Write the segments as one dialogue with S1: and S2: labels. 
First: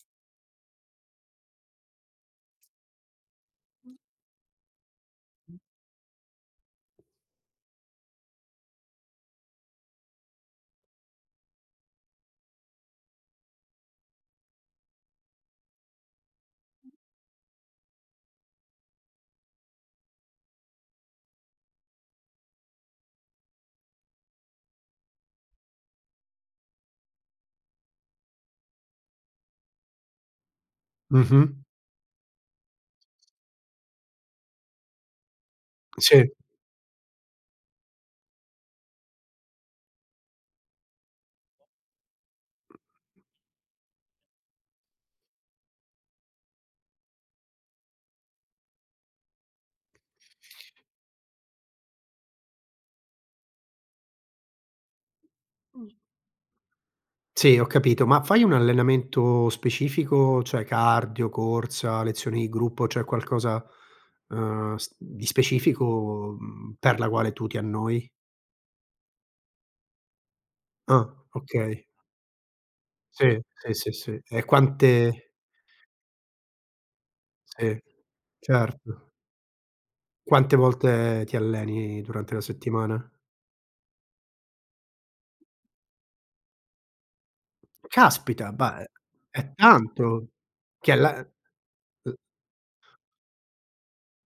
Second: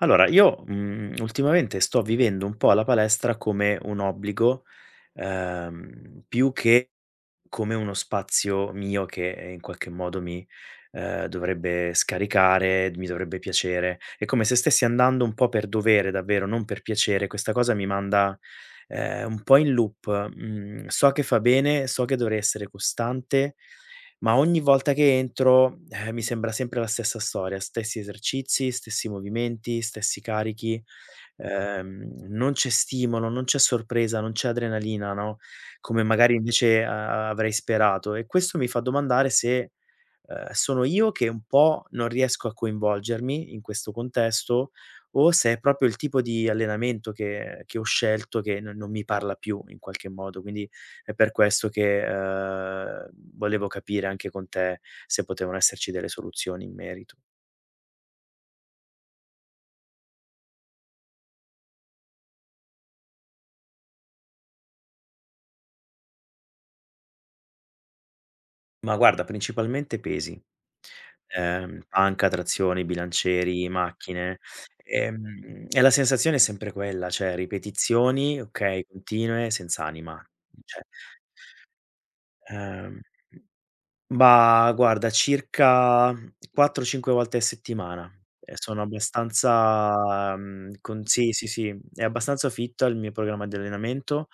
S1: Allora io, mhmm, ultimamente sto vivendo un po' la palestra come un obbligo, uhm, più che come uno spazio mio che, in qualche modo mi, uhm, dovrebbe scaricare, mi dovrebbe piacere. È come se stessi andando un po' per dovere davvero, non per piacere. Questa cosa mi manda, ehm, un po' in loop. Mhmm, so che fa bene, so che dovrei essere costante, ma ogni volta che entro, uhm, mi sembra sempre la stessa storia, stessi esercizi, stessi movimenti, stessi carichi,
S2: Mh-mh.
S1: uhm, non c'è stimolo, non c'è sorpresa, non c'è adrenalina, no, come
S2: Sì.
S1: magari invece a avrei sperato e questo mi fa domandare se, uhm, sono io che un po' non riesco a coinvolgermi, in questo contesto o se è proprio il tipo di allenamento che che ho scelto che non non mi parla più, in qualche modo. Quindi è per questo che, uhm, volevo capire, anche con te, se potevano esserci delle soluzioni in merito.
S2: Sì, ho capito, ma fai un allenamento specifico? Cioè cardio, corsa, lezioni di gruppo, cioè qualcosa, uhm, s di specifico, mhmm, per la quale tu ti annoi?
S1: Ma guarda principalmente pesi,
S2: Ah,
S1: ehm,
S2: okay.
S1: panca, trazioni,
S2: Sì,
S1: bilancieri,
S2: sì, sì, sì.
S1: macchine,
S2: E quante
S1: ehm, e la sensazione è sempre quella, cioè
S2: Sì,
S1: ripetizioni, okay,
S2: certo.
S1: continue, senz'anima,
S2: Quante
S1: cioè
S2: volte ti alleni durante la
S1: Uhm,
S2: settimana?
S1: bah, guarda, circa 4, 5 volte a settimana
S2: Caspita,
S1: e
S2: ba
S1: sono
S2: uhm, è tanto
S1: abbastanza, mhmm,
S2: che alla
S1: consi sì, sì, sì, è
S2: uhm
S1: abbastanza fit il mio programma di allenamento.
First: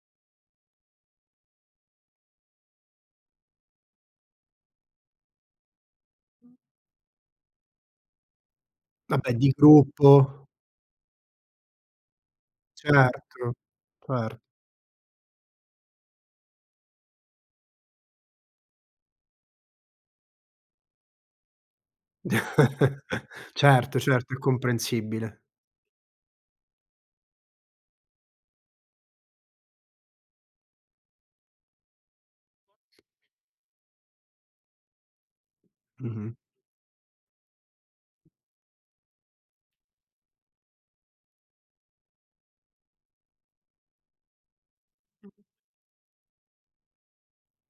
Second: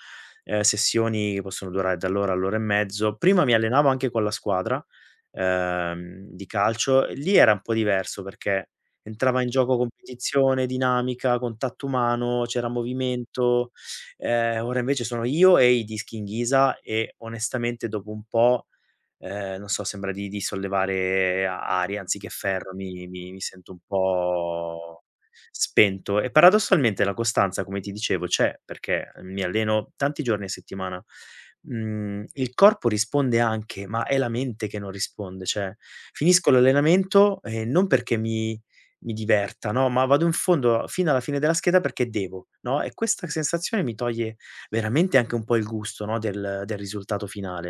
S1: Uhm, sessioni possono durare dall'ora all'ora e mezzo. Prima mi allenavo anche con la squadra, uhm, di calcio; lì era un po' diverso, perché
S2: Vabbè
S1: entrava in
S2: di
S1: gioco
S2: gruppo
S1: competizione, dinamica, contatto umano, c'era
S2: Certo,
S1: movimento.
S2: cer
S1: Ehm, ora invece sono io e i dischi in ghisa e, onestamente, dopo un po', ehm, non so sembra di di sollevare aria anziché ferro mi mi mi sento un
S2: Certo, certo, è
S1: po'
S2: comprensibile.
S1: spento e, paradossalmente, la costanza, come ti dicevo, c'è perché mi alleno tanti giorni a settimana. Mhmm, il corpo risponde anche, ma è la mente che non risponde, cioè
S2: Mh-mh.
S1: finisco l'allenamento e non perché mi mi diverta, no, ma vado in fondo a fino alla fine della scheda perché devo, no, e questa sensazione mi toglie veramente anche un po' il gusto, no, del del risultato finale.